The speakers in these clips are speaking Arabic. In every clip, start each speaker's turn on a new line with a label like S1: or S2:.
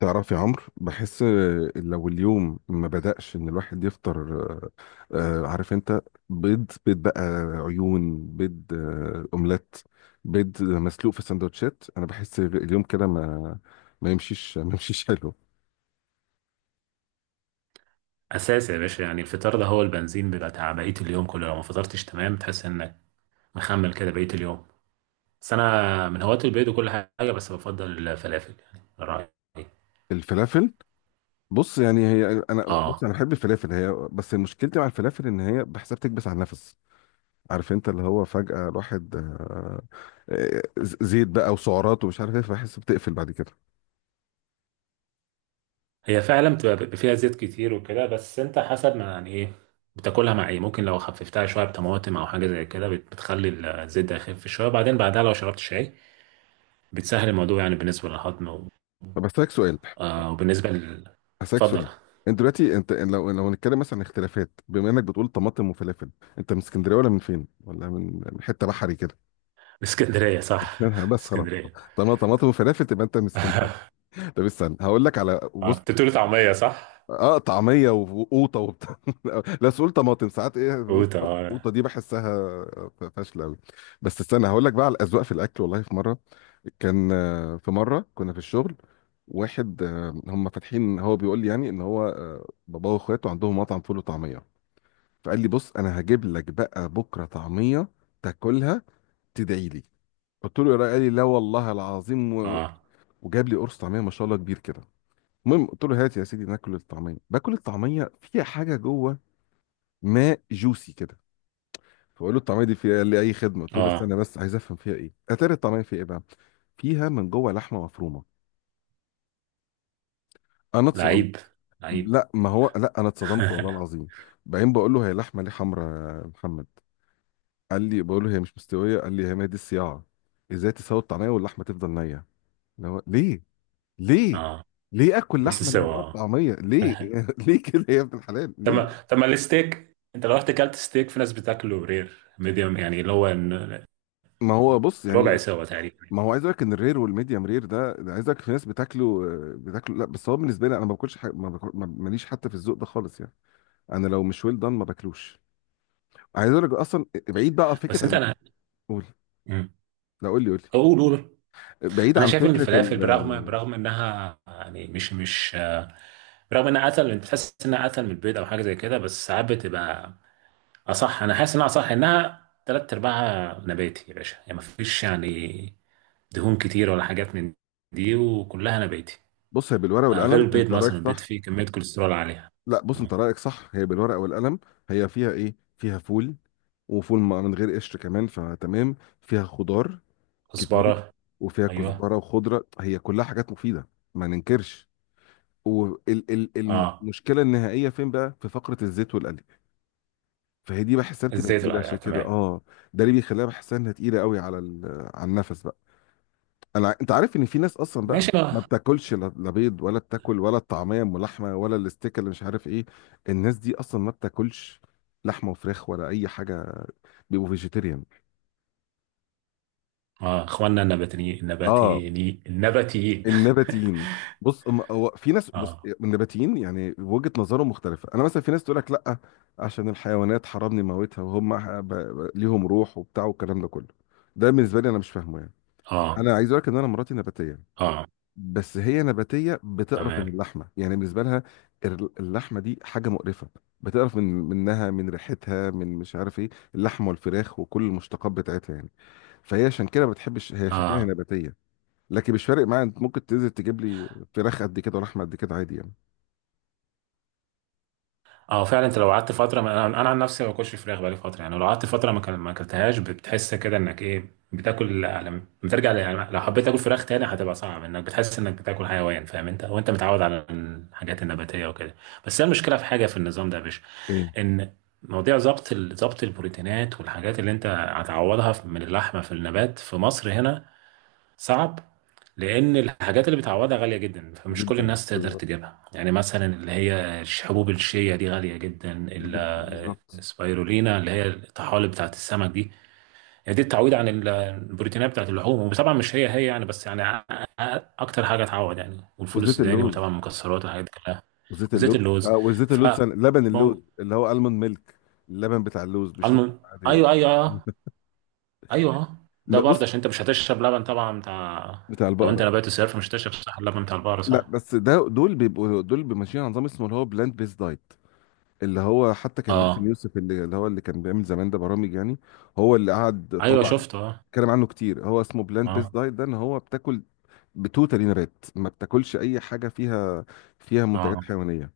S1: تعرف يا عمرو، بحس لو اليوم ما بدأش ان الواحد يفطر عارف انت. بيض بقى، عيون، بيض اومليت، بيض مسلوق في سندوتشات. انا بحس اليوم كده ما يمشيش حلو.
S2: اساس يا باشا، يعني الفطار ده هو البنزين، بيبقى بتاع بقيه اليوم كله. لو ما فطرتش تمام تحس انك مخمل كده بقيه اليوم. بس انا من هواة البيض وكل حاجه، بس بفضل الفلافل يعني رايي.
S1: الفلافل، بص يعني هي، انا بص
S2: اه،
S1: انا بحب الفلافل، هي بس مشكلتي مع الفلافل ان هي بحسها بتكبس على النفس. عارف انت اللي هو فجأة الواحد آه، زيت بقى وسعرات ومش عارف ايه، فبحس بتقفل بعد كده.
S2: هي فعلا بيبقى فيها زيت كتير وكده، بس انت حسب ما يعني ايه بتاكلها مع ايه. ممكن لو خففتها شويه بطماطم او حاجه زي كده بتخلي الزيت ده يخف شويه، بعدين بعدها لو شربت شاي بتسهل الموضوع، يعني بالنسبه للهضم
S1: بس لك سؤال،
S2: آه، وبالنسبه لل.
S1: هسألك
S2: اتفضل.
S1: سؤال. انت دلوقتي، انت لو هنتكلم مثلا عن اختلافات، بما انك بتقول طماطم وفلافل، انت من اسكندريه ولا من فين؟ ولا من حته بحري كده؟
S2: اسكندريه، صح.
S1: بس خلاص.
S2: اسكندريه.
S1: طالما طماطم وفلافل تبقى انت من اسكندريه. طب استنى هقول لك على،
S2: اه،
S1: بص،
S2: انت بتقول طعمية صح؟
S1: اه طعميه وقوطه وبتاع. لا سؤال، طماطم ساعات ايه
S2: قوت،
S1: بنقول القوطه،
S2: اه.
S1: دي بحسها فاشله قوي. بس استنى هقول لك بقى على الاذواق في الاكل. والله في مره كان، في مره كنا في الشغل واحد، هم فاتحين، هو بيقول لي يعني ان هو باباه واخواته عندهم مطعم فول وطعميه، فقال لي بص انا هجيب لك بقى بكره طعميه تاكلها تدعي لي. قلت له يا راجل، قال لي لا والله العظيم
S2: اه
S1: وجاب لي قرص طعميه ما شاء الله كبير كده. المهم قلت له هات يا سيدي ناكل الطعميه. باكل الطعميه، فيها حاجه جوه ماء جوسي كده. فقول له الطعميه دي فيها، قال لي اي خدمه. قلت له
S2: اه.
S1: استنى بس عايز افهم فيها ايه. اتاري الطعميه فيها ايه بقى؟ فيها من جوه لحمه مفرومه. انا اتصدمت.
S2: لعيب، لعيب.
S1: لا ما هو، لا انا اتصدمت والله العظيم. بعدين بقول له هي لحمه ليه حمراء يا محمد؟ قال لي، بقول له هي مش مستويه، قال لي هي ما دي الصياعه. ازاي تسوي الطعميه واللحمه تفضل نيه؟ اللي هو ليه؟ ليه؟
S2: اه،
S1: ليه اكل
S2: نص
S1: لحمه نيه
S2: سوا.
S1: جوه
S2: اه.
S1: الطعميه ليه؟ ليه كده يا ابن الحلال ليه؟
S2: طب ما الستيك، انت لو رحت كلت ستيك في ناس بتاكله رير، ميديوم، يعني
S1: ما هو بص يعني،
S2: ربع سوا تقريبا.
S1: ما هو عايز اقول لك ان الرير والميديم رير، ده عايز اقول لك في ناس بتاكله بتاكله، لا بس هو بالنسبه لي انا ما باكلش حاجه، ما باكل، ماليش حتى في الذوق ده خالص يعني. انا لو مش ويل دان ما باكلوش. عايز اقول لك اصلا بعيد بقى فكره
S2: بس انت
S1: عن،
S2: انا
S1: قول.
S2: مم.
S1: لا قول لي، قول
S2: قول قول.
S1: لي بعيد
S2: انا
S1: عن
S2: شايف ان
S1: فكره
S2: الفلافل،
S1: ال...
S2: برغم
S1: آه،
S2: برغم انها يعني مش برغم انها اتقل، بتحس انها اتقل من البيض او حاجه زي كده، بس ساعات بتبقى، اه صح. انا حاسس انها صح، انها تلات ارباعها نباتي يا باشا، يعني مفيش يعني دهون كتير ولا حاجات من دي، وكلها نباتي.
S1: بص هي بالورقه
S2: آه، غير
S1: والقلم
S2: البيض
S1: انت رايك
S2: مثلا، البيض
S1: صح.
S2: فيه كمية كوليسترول عالية.
S1: لا بص، انت
S2: مم.
S1: رايك صح، هي بالورقه والقلم، هي فيها ايه؟ فيها فول، وفول من غير قشر كمان، فتمام. فيها خضار كتير،
S2: كزبرة.
S1: وفيها
S2: ايوه.
S1: كزبره وخضره، هي كلها حاجات مفيده، ما ننكرش.
S2: اه
S1: والمشكله النهائيه فين بقى؟ في فقره الزيت والقلي. فهي دي بحسها بتبقى
S2: الزيت
S1: تقيله،
S2: العالية،
S1: عشان كده
S2: تمام.
S1: اه، ده اللي بيخليها بحسها انها تقيله قوي على على النفس بقى. انا انت عارف ان في ناس اصلا بقى
S2: ماشي
S1: ما
S2: بقى.
S1: بتاكلش لا، لا بيض ولا بتاكل ولا الطعميه ام لحمه ولا الاستيك اللي مش عارف ايه. الناس دي اصلا ما بتاكلش لحمه وفراخ ولا اي حاجه، بيبقوا فيجيتيريان.
S2: اه، اخواننا النباتيين،
S1: اه
S2: النباتيين، النباتيين.
S1: النباتيين. بص هو في ناس، بص،
S2: اه.
S1: النباتيين يعني وجهة نظرهم مختلفة. انا مثلا في ناس تقول لك لا عشان الحيوانات حرمني موتها، وهم ليهم روح وبتاع والكلام ده كله. ده بالنسبة لي انا مش فاهمه يعني.
S2: اه.
S1: انا عايز اقول لك ان انا مراتي نباتية.
S2: اه.
S1: بس هي نباتية بتقرف
S2: تمام.
S1: من اللحمة، يعني بالنسبة لها اللحمة دي حاجة مقرفة، بتقرف من، منها، من ريحتها، من مش عارف ايه، اللحمة والفراخ وكل المشتقات بتاعتها يعني. فهي عشان كده ما بتحبش، هي عشان كده هي
S2: اه.
S1: نباتية. لكن مش فارق معايا، انت ممكن تنزل تجيب لي فراخ قد كده ولحمه قد كده عادي يعني.
S2: اه فعلا، انت لو قعدت فتره ما، انا عن نفسي ما باكلش فراخ بقالي فتره. يعني لو قعدت فتره ما اكلتهاش بتحس كده انك ايه بتاكل. لما بترجع يعني لو حبيت تاكل فراخ تاني، هتبقى صعب، انك بتحس انك بتاكل حيوان، فاهم انت، وانت متعود على الحاجات النباتيه وكده. بس هي المشكله في حاجه في النظام ده يا باشا،
S1: ايه؟
S2: ان مواضيع ظبط ظبط البروتينات والحاجات اللي انت هتعوضها من اللحمه في النبات، في مصر هنا صعب، لان الحاجات اللي بتعوضها غاليه جدا، فمش كل
S1: جدا
S2: الناس تقدر
S1: بالظبط،
S2: تجيبها. يعني مثلا اللي هي حبوب الشيا دي غاليه جدا،
S1: جدا بالظبط.
S2: السبايرولينا اللي هي الطحالب بتاعت السمك دي. يعني دي التعويض عن البروتينات بتاعت اللحوم، وطبعا مش هي هي يعني، بس يعني اكتر حاجه تعوض يعني، والفول
S1: وزيت
S2: السوداني، وطبعا
S1: اللوز،
S2: المكسرات والحاجات دي كلها.
S1: وزيت
S2: وزيت
S1: اللوز.
S2: اللوز.
S1: اه وزيت
S2: ف
S1: اللوز، لبن اللوز
S2: مو-
S1: اللي هو المون ميلك، اللبن بتاع اللوز مش
S2: الم...
S1: لبن عادي.
S2: ايوه ايوه ايوه. أيوه، أه. ده برضه
S1: بص،
S2: عشان انت مش هتشرب لبن طبعا بتاع.
S1: بتاع
S2: لو انت
S1: البقره.
S2: نبات الصيف، مش هتشرب صح اللبن بتاع البقرة،
S1: لا
S2: صح.
S1: بس ده، دول بيبقوا، دول بيبقوا ماشيين على نظام اسمه اللي هو بلاند بيس دايت. اللي هو حتى كان
S2: اه.
S1: باسم يوسف اللي هو اللي كان بيعمل زمان ده برامج يعني. هو اللي قعد
S2: ايوه،
S1: طلع
S2: شفته، اه.
S1: اتكلم عنه كتير. هو اسمه بلاند بيس
S2: اه.
S1: دايت، ده ان هو بتاكل بتوتالي نبات، ما بتاكلش اي حاجه فيها، فيها
S2: اه.
S1: منتجات حيوانيه.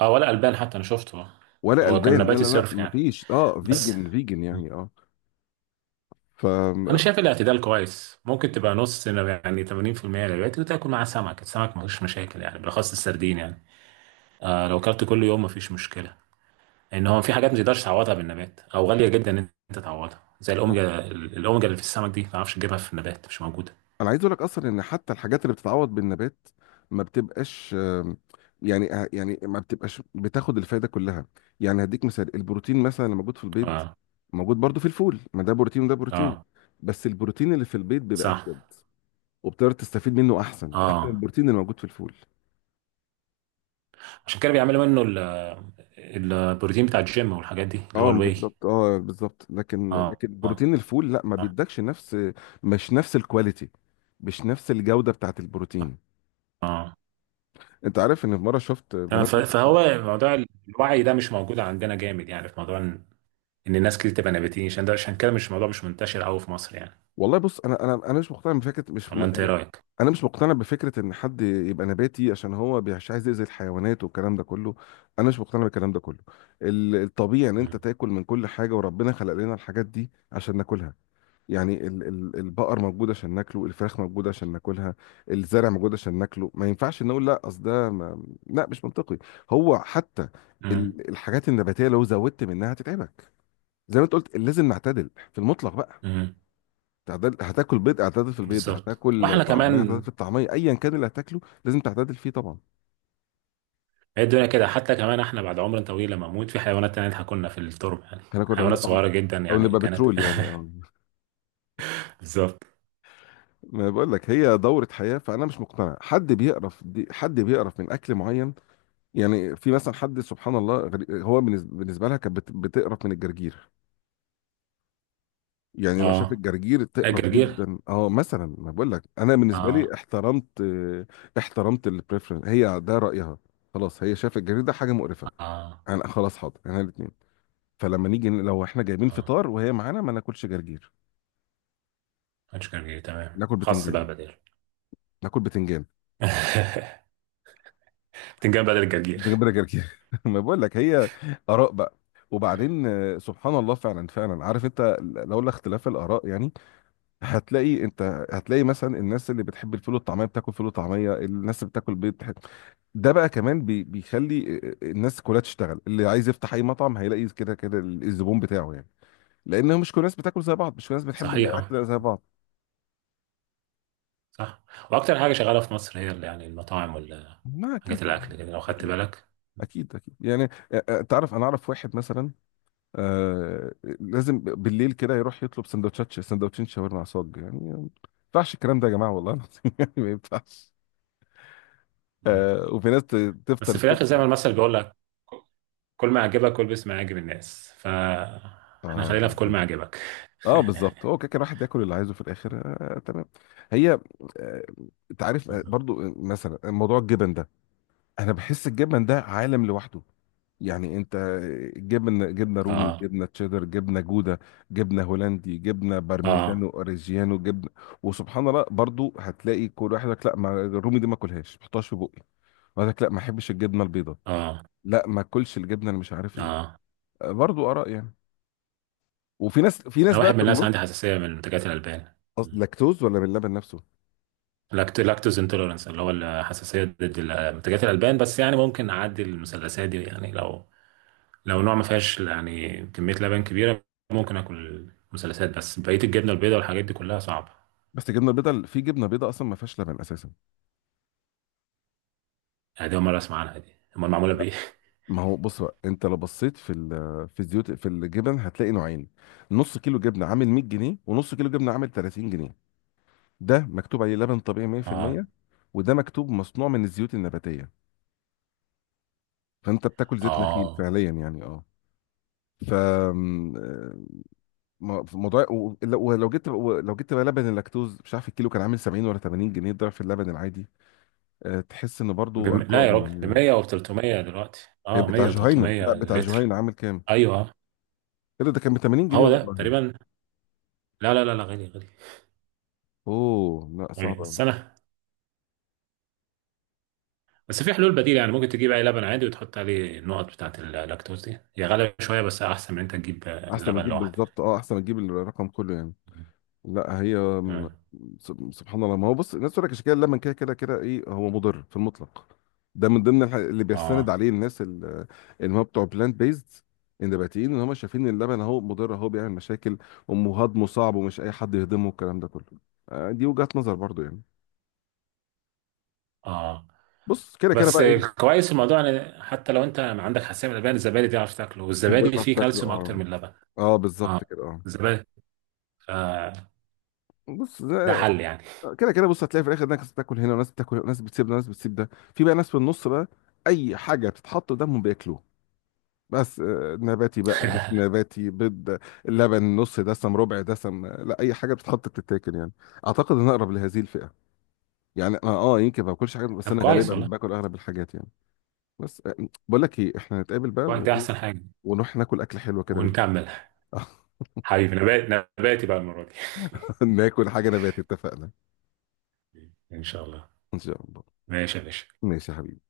S2: اه، ولا البان حتى، انا شفته، آه.
S1: ولا
S2: هو كان
S1: البان، لا
S2: نباتي
S1: لا لا،
S2: صرف
S1: ما
S2: يعني.
S1: فيش، اه
S2: بس
S1: فيجن فيجن يعني اه. ف
S2: انا شايف الاعتدال كويس. ممكن تبقى نص، يعني 80% نباتي، وتاكل معاه سمك. السمك مفيش مشاكل يعني، بالاخص السردين يعني. آه لو اكلت كل يوم مفيش مشكله. ان هو في حاجات ما تقدرش تعوضها بالنبات، او غاليه جدا ان انت تعوضها، زي
S1: لا.
S2: الاوميجا. الاوميجا اللي في السمك دي ما تعرفش تجيبها في النبات، مش موجوده.
S1: انا عايز اقول لك اصلا ان حتى الحاجات اللي بتتعوض بالنبات ما بتبقاش، يعني يعني ما بتبقاش بتاخد الفايده كلها. يعني هديك مثال البروتين مثلا اللي موجود في البيض،
S2: اه.
S1: موجود برضو في الفول، ما ده بروتين وده بروتين.
S2: اه
S1: بس البروتين اللي في البيض بيبقى
S2: صح.
S1: افيد، وبتقدر تستفيد منه احسن، احسن من
S2: اه،
S1: البروتين اللي موجود في الفول.
S2: عشان كده بيعملوا منه البروتين بتاع الجيم والحاجات دي، اللي هو
S1: اه
S2: الواي.
S1: بالظبط، اه بالظبط. لكن
S2: اه.
S1: لكن
S2: اه.
S1: بروتين الفول لا ما
S2: اه.
S1: بيدكش نفس، مش نفس الكواليتي، مش نفس الجوده بتاعت البروتين.
S2: آه.
S1: انت عارف ان في مره شفت
S2: تمام.
S1: بنات.
S2: فهو موضوع الوعي ده مش موجود عندنا جامد، يعني في موضوع ان إن الناس كتير تبقى نباتيين عشان ده. عشان كده مش الموضوع مش منتشر قوي في مصر يعني.
S1: والله بص انا، انا مش مقتنع بفكره، مش م-
S2: ولا انت ايه
S1: انا،
S2: رايك؟
S1: أنا مش مقتنع بفكره ان حد يبقى نباتي عشان هو مش عايز يأذي الحيوانات والكلام ده كله. انا مش مقتنع بالكلام ده كله. الطبيعي ان انت
S2: مم.
S1: تاكل من كل حاجه، وربنا خلق لنا الحاجات دي عشان ناكلها. يعني البقر موجود عشان ناكله، الفراخ موجودة عشان ناكلها، الزرع موجود عشان ناكله. ما ينفعش نقول لا اصل ده، ما... لا مش منطقي. هو حتى
S2: مم.
S1: الحاجات النباتية لو زودت منها هتتعبك. زي ما انت قلت، لازم نعتدل في المطلق بقى.
S2: مم.
S1: تعدل، هتاكل بيض اعتدل في البيض،
S2: بالظبط.
S1: هتاكل
S2: واحنا
S1: طعمية اعتدل
S2: كمان
S1: في الطعمية، ايا كان اللي هتاكله لازم تعتدل فيه طبعا.
S2: هي الدنيا كده، حتى كمان احنا بعد عمر طويل لما نموت، في حيوانات تانية هتاكلنا في التربة، يعني
S1: احنا
S2: حيوانات
S1: كنا، او
S2: صغيرة جدا،
S1: أو
S2: يعني
S1: نبقى
S2: كانت.
S1: بترول يعني اه.
S2: بالظبط.
S1: ما بقول لك، هي دورة حياة. فانا مش مقتنع حد بيقرف، دي حد بيقرف من اكل معين. يعني في مثلا حد، سبحان الله، هو بالنسبه، بالنسبة لها كانت بتقرف من الجرجير. يعني لو شاف
S2: اه.
S1: الجرجير
S2: لا
S1: تقرف
S2: الجرجير.
S1: جدا اه مثلا، ما بقول لك انا بالنسبه
S2: اه.
S1: لي احترمت، احترمت البريفرنس، هي ده رايها، خلاص، هي شايفه الجرجير ده حاجه مقرفه،
S2: اه.
S1: انا خلاص حاضر انا الاثنين. فلما نيجي لو احنا جايبين
S2: اه.
S1: فطار وهي معانا ما ناكلش جرجير،
S2: مش جرجير، تمام،
S1: ناكل
S2: خاص
S1: بتنجان
S2: بقى بدل.
S1: ناكل بتنجان
S2: تنجان بدل الجرجير.
S1: بتنجان بلا جرجير. ما بقول لك هي اراء بقى. وبعدين سبحان الله فعلا، فعلا عارف انت، لولا اختلاف الاراء يعني. هتلاقي انت. هتلاقي مثلا الناس اللي بتحب الفول والطعميه بتاكل فول وطعميه، الناس اللي بتاكل بيض بتحب. ده بقى كمان بيخلي الناس كلها تشتغل، اللي عايز يفتح اي مطعم هيلاقي كده كده الزبون بتاعه يعني، لان مش كل الناس بتاكل زي بعض، مش كل الناس بتحب
S2: صحيحة.
S1: الاكل زي بعض.
S2: صح. وأكتر حاجة شغالة في مصر هي يعني المطاعم
S1: ما اكيد
S2: والحاجات،
S1: طبعا،
S2: الأكل كده لو خدت
S1: اكيد،
S2: بالك.
S1: اكيد اكيد يعني. تعرف انا اعرف واحد مثلا، آه، لازم بالليل كده يروح يطلب سندوتشات، سندوتشين شاورما على صاج، يعني ما ينفعش الكلام ده يا جماعه والله العظيم. يعني ما ينفعش.
S2: مم.
S1: آه وفي ناس تفطر
S2: بس في
S1: الصبح.
S2: الآخر زي ما المثل بيقول لك، كل ما يعجبك كل، باسم يعجب الناس، فاحنا
S1: اه
S2: خلينا في كل ما
S1: بالظبط،
S2: يعجبك.
S1: اه بالظبط، هو كده كده الواحد ياكل اللي عايزه في الاخر. آه تمام. هي آه، انت عارف آه،
S2: بالظبط.
S1: برضو مثلا موضوع الجبن ده، انا بحس الجبن ده عالم لوحده. يعني انت جبن، جبنه رومي،
S2: آه.
S1: جبنه تشيدر، جبنه جوده، جبنه هولندي، جبنه
S2: آه.
S1: بارميجانو اوريجيانو، جبنه. وسبحان الله برضو هتلاقي كل واحد يقول لك لا، ما الرومي دي ما اكلهاش ما احطهاش في بقي. ويقول لك لا ما احبش الجبنه البيضاء.
S2: آه.
S1: لا ما اكلش الجبنه اللي مش عارف ايه.
S2: آه.
S1: برضو اراء يعني. وفي ناس، في ناس
S2: أنا
S1: بقى
S2: واحد من
S1: في
S2: الناس،
S1: النص.
S2: عندي حساسية من منتجات الألبان. مم.
S1: لاكتوز ولا من اللبن نفسه؟
S2: لاكتوز انتوليرنس، اللي هو الحساسية ضد منتجات الألبان. بس يعني ممكن أعدي المثلثات دي، يعني لو لو نوع ما فيهاش يعني كمية لبن كبيرة، ممكن آكل مثلثات. بس بقية الجبنة البيضاء والحاجات دي كلها صعبة.
S1: بس الجبنه البيضاء، في جبنه بيضاء اصلا ما فيهاش لبن اساسا.
S2: أنا دي أول مرة أسمع عنها، دي أمال معمولة بإيه؟
S1: ما هو بص بقى، انت لو بصيت في في الزيوت في الجبن هتلاقي نوعين. نص كيلو جبنه عامل 100 جنيه، ونص كيلو جبنه عامل 30 جنيه. ده مكتوب عليه لبن طبيعي
S2: آه.
S1: 100%، وده مكتوب مصنوع من الزيوت النباتيه، فانت بتاكل زيت نخيل
S2: آه.
S1: فعليا يعني اه. ف م- موضوع، ولو جبت، لو جبت بقى لبن اللاكتوز، مش عارف الكيلو كان عامل 70 ولا 80 جنيه، ضعف اللبن العادي. تحس ان برضو
S2: لا
S1: ارقام
S2: يا راجل، ب
S1: يعني.
S2: 100 و 300 دلوقتي. آه
S1: بتاع
S2: 100 و
S1: جهينة، لا
S2: 300
S1: بتاع
S2: لتر.
S1: جهينة عامل كام؟
S2: أيوه.
S1: ايه ده، ده كان ب 80 جنيه
S2: هو ده
S1: والله.
S2: تقريبا. لا لا لا لا، غالي غالي.
S1: اوه لا
S2: غالي.
S1: صعب أوي.
S2: بس أنا، بس في حلول بديلة. يعني ممكن تجيب أي لبن عادي، وتحط عليه النقط بتاعة اللاكتوز دي. هي غالية شوية، بس أحسن من أنت تجيب
S1: احسن ما
S2: لبن
S1: تجيب،
S2: لوحده.
S1: بالظبط، اه احسن ما تجيب الرقم كله يعني. لا هي م-
S2: تمام.
S1: سبحان الله. ما هو بص، الناس تقول لك الشكايه لما كده كده كده ايه، هو مضر في المطلق. ده من ضمن اللي بيستند
S2: آه.
S1: عليه الناس اللي هم بتوع بلانت بيزد، النباتيين، ان هم شايفين إن اللبن اهو مضر، اهو بيعمل مشاكل، وهضمه صعب ومش اي حد يهضمه، الكلام ده كله. دي وجهة نظر برضو يعني.
S2: آه.
S1: بص كده كده
S2: بس
S1: بقى ايه.
S2: كويس في الموضوع ان، حتى لو انت ما عندك حساسيه من اللبن، الزبادي تعرف تاكله.
S1: ازاي
S2: والزبادي
S1: تعرف
S2: فيه
S1: تاكل
S2: كالسيوم
S1: اه،
S2: اكتر من اللبن.
S1: اه
S2: اه،
S1: بالظبط كده اه.
S2: الزبادي. آه،
S1: بص
S2: ده
S1: ده،
S2: حل يعني.
S1: كده كده بص، هتلاقي في الاخر ناس بتاكل هنا وناس بتاكل هنا، وناس بتسيب ده وناس بتسيب ده، في بقى ناس في النص بقى اي حاجه بتتحط قدامهم بياكلوه. بس نباتي بقى مش نباتي، بيض، لبن نص دسم ربع دسم، لا اي حاجه بتتحط بتتاكل يعني. اعتقد ان أنا اقرب لهذه الفئه يعني، انا اه يمكن ما باكلش حاجات بس
S2: طب
S1: انا
S2: كويس
S1: غالبا
S2: والله.
S1: باكل اغلب الحاجات يعني. بس بقول لك ايه، احنا نتقابل بقى
S2: كويس، ده
S1: وايه،
S2: احسن حاجه.
S1: ونروح ناكل اكل حلو كده بالليل.
S2: ونكمل. حبيبي، نبات نباتي بقى المره دي.
S1: ناكل حاجه نباتي، اتفقنا،
S2: ان شاء الله.
S1: ان شاء الله.
S2: ماشي يا باشا.
S1: ماشي يا حبيبي.